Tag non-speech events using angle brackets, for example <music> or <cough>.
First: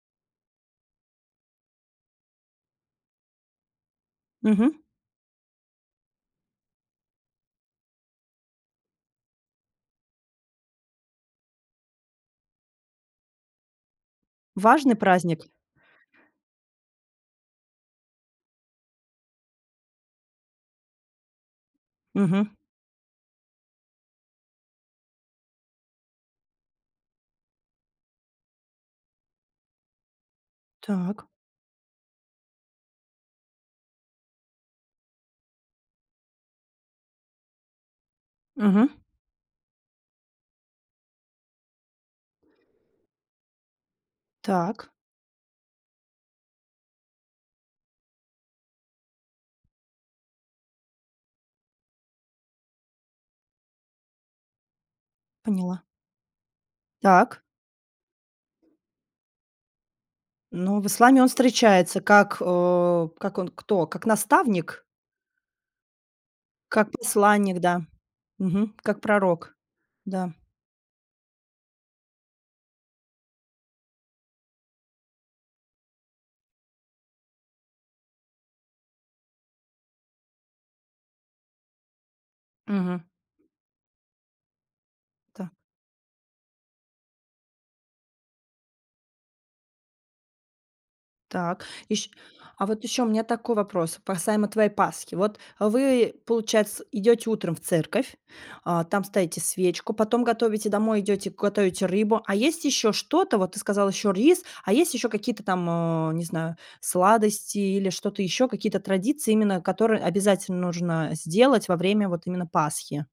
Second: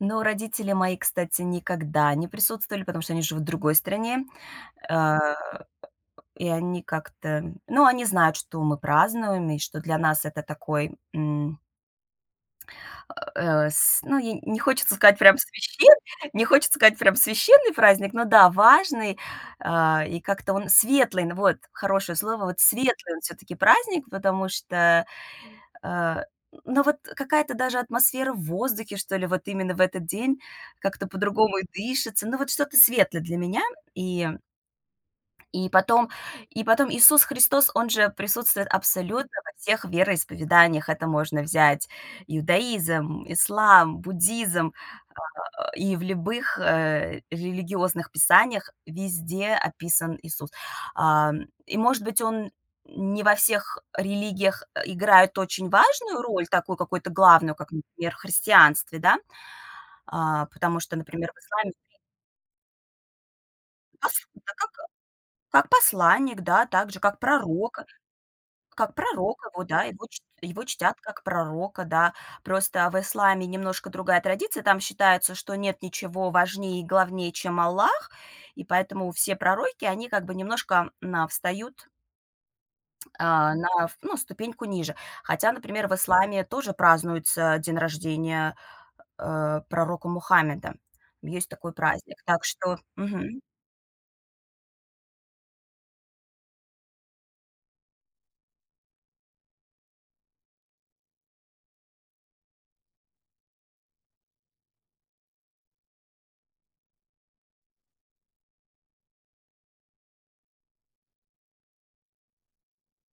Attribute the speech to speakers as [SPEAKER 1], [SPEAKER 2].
[SPEAKER 1] Но родители мои, кстати, никогда не присутствовали, потому что они живут в другой стране.
[SPEAKER 2] Мгм.
[SPEAKER 1] Э, и они как-то, ну, они знают, что мы празднуем и что для нас это такой, м <grunts> Э, с ну и не хочется
[SPEAKER 2] Важный
[SPEAKER 1] сказать прям
[SPEAKER 2] праздник.
[SPEAKER 1] священ не хочется сказать, прям священный праздник, но да, важный, а, и как-то он светлый. Н вот, хорошее слово,
[SPEAKER 2] Мгм.
[SPEAKER 1] вот светлый он, всё-таки, праздник, потому что, а, ну, вот какая-то даже атмосфера в воздухе, что ли, вот именно в этот день, как-то
[SPEAKER 2] Так.
[SPEAKER 1] по-другому и дышится. Ну вот что-то светлое для меня, и и потом и потом Иисус Христос- он же присутствует
[SPEAKER 2] Мгм.
[SPEAKER 1] абсолютно во всех вероисповеданиях. Это можно взять иудаизм, ислам, буддизм,
[SPEAKER 2] Так.
[SPEAKER 1] э, и в любых, э, религиозных писаниях везде описан Иисус. А, и, может быть, он не во всех религиях, э, играет очень
[SPEAKER 2] Поняла.
[SPEAKER 1] важную роль, такую какую-то
[SPEAKER 2] Так.
[SPEAKER 1] главную, как, например, в христианстве, да. А, потому
[SPEAKER 2] Ну, в
[SPEAKER 1] что,
[SPEAKER 2] исламе он
[SPEAKER 1] например, в исламе <unintelligible>
[SPEAKER 2] встречается как, э, как он, кто, как
[SPEAKER 1] Пос у да, как
[SPEAKER 2] наставник?
[SPEAKER 1] как посланник, да,
[SPEAKER 2] Как
[SPEAKER 1] также, как
[SPEAKER 2] посланник, да,
[SPEAKER 1] пророка
[SPEAKER 2] мгм,
[SPEAKER 1] как
[SPEAKER 2] как
[SPEAKER 1] пророка
[SPEAKER 2] пророк.
[SPEAKER 1] его, да, его чт
[SPEAKER 2] Да.
[SPEAKER 1] его чтят, как пророка, да. Просто в исламе немножко другая традиция. Там считается, что нет ничего важнее и главнее чем Аллах, и поэтому все пророки они как бы немножко, м, на встают
[SPEAKER 2] Мгм.
[SPEAKER 1] а, на ну, на ступеньку ниже.
[SPEAKER 2] Та.
[SPEAKER 1] Хотя, например, в исламе тоже празднуется день рождения, э, пророка Мухаммеда. Есть
[SPEAKER 2] Так.
[SPEAKER 1] такой
[SPEAKER 2] Ещ
[SPEAKER 1] праздник. Так
[SPEAKER 2] а
[SPEAKER 1] что
[SPEAKER 2] вот ещё у меня
[SPEAKER 1] мгм.
[SPEAKER 2] такой вопрос, касаемо твоей Пасхи. Вот, э, вы, получается, идете утром в церковь, а, там ставите свечку, потом готовите домой, идёте, готовите рыбу, а есть ещё что-то? Вот ты сказала ещё рис, а есть ещё какие-то там, э, не знаю, сладости или что-то ещё, какие-то традиции, именно которые обязательно нужно сделать во время вот именно Пасхи?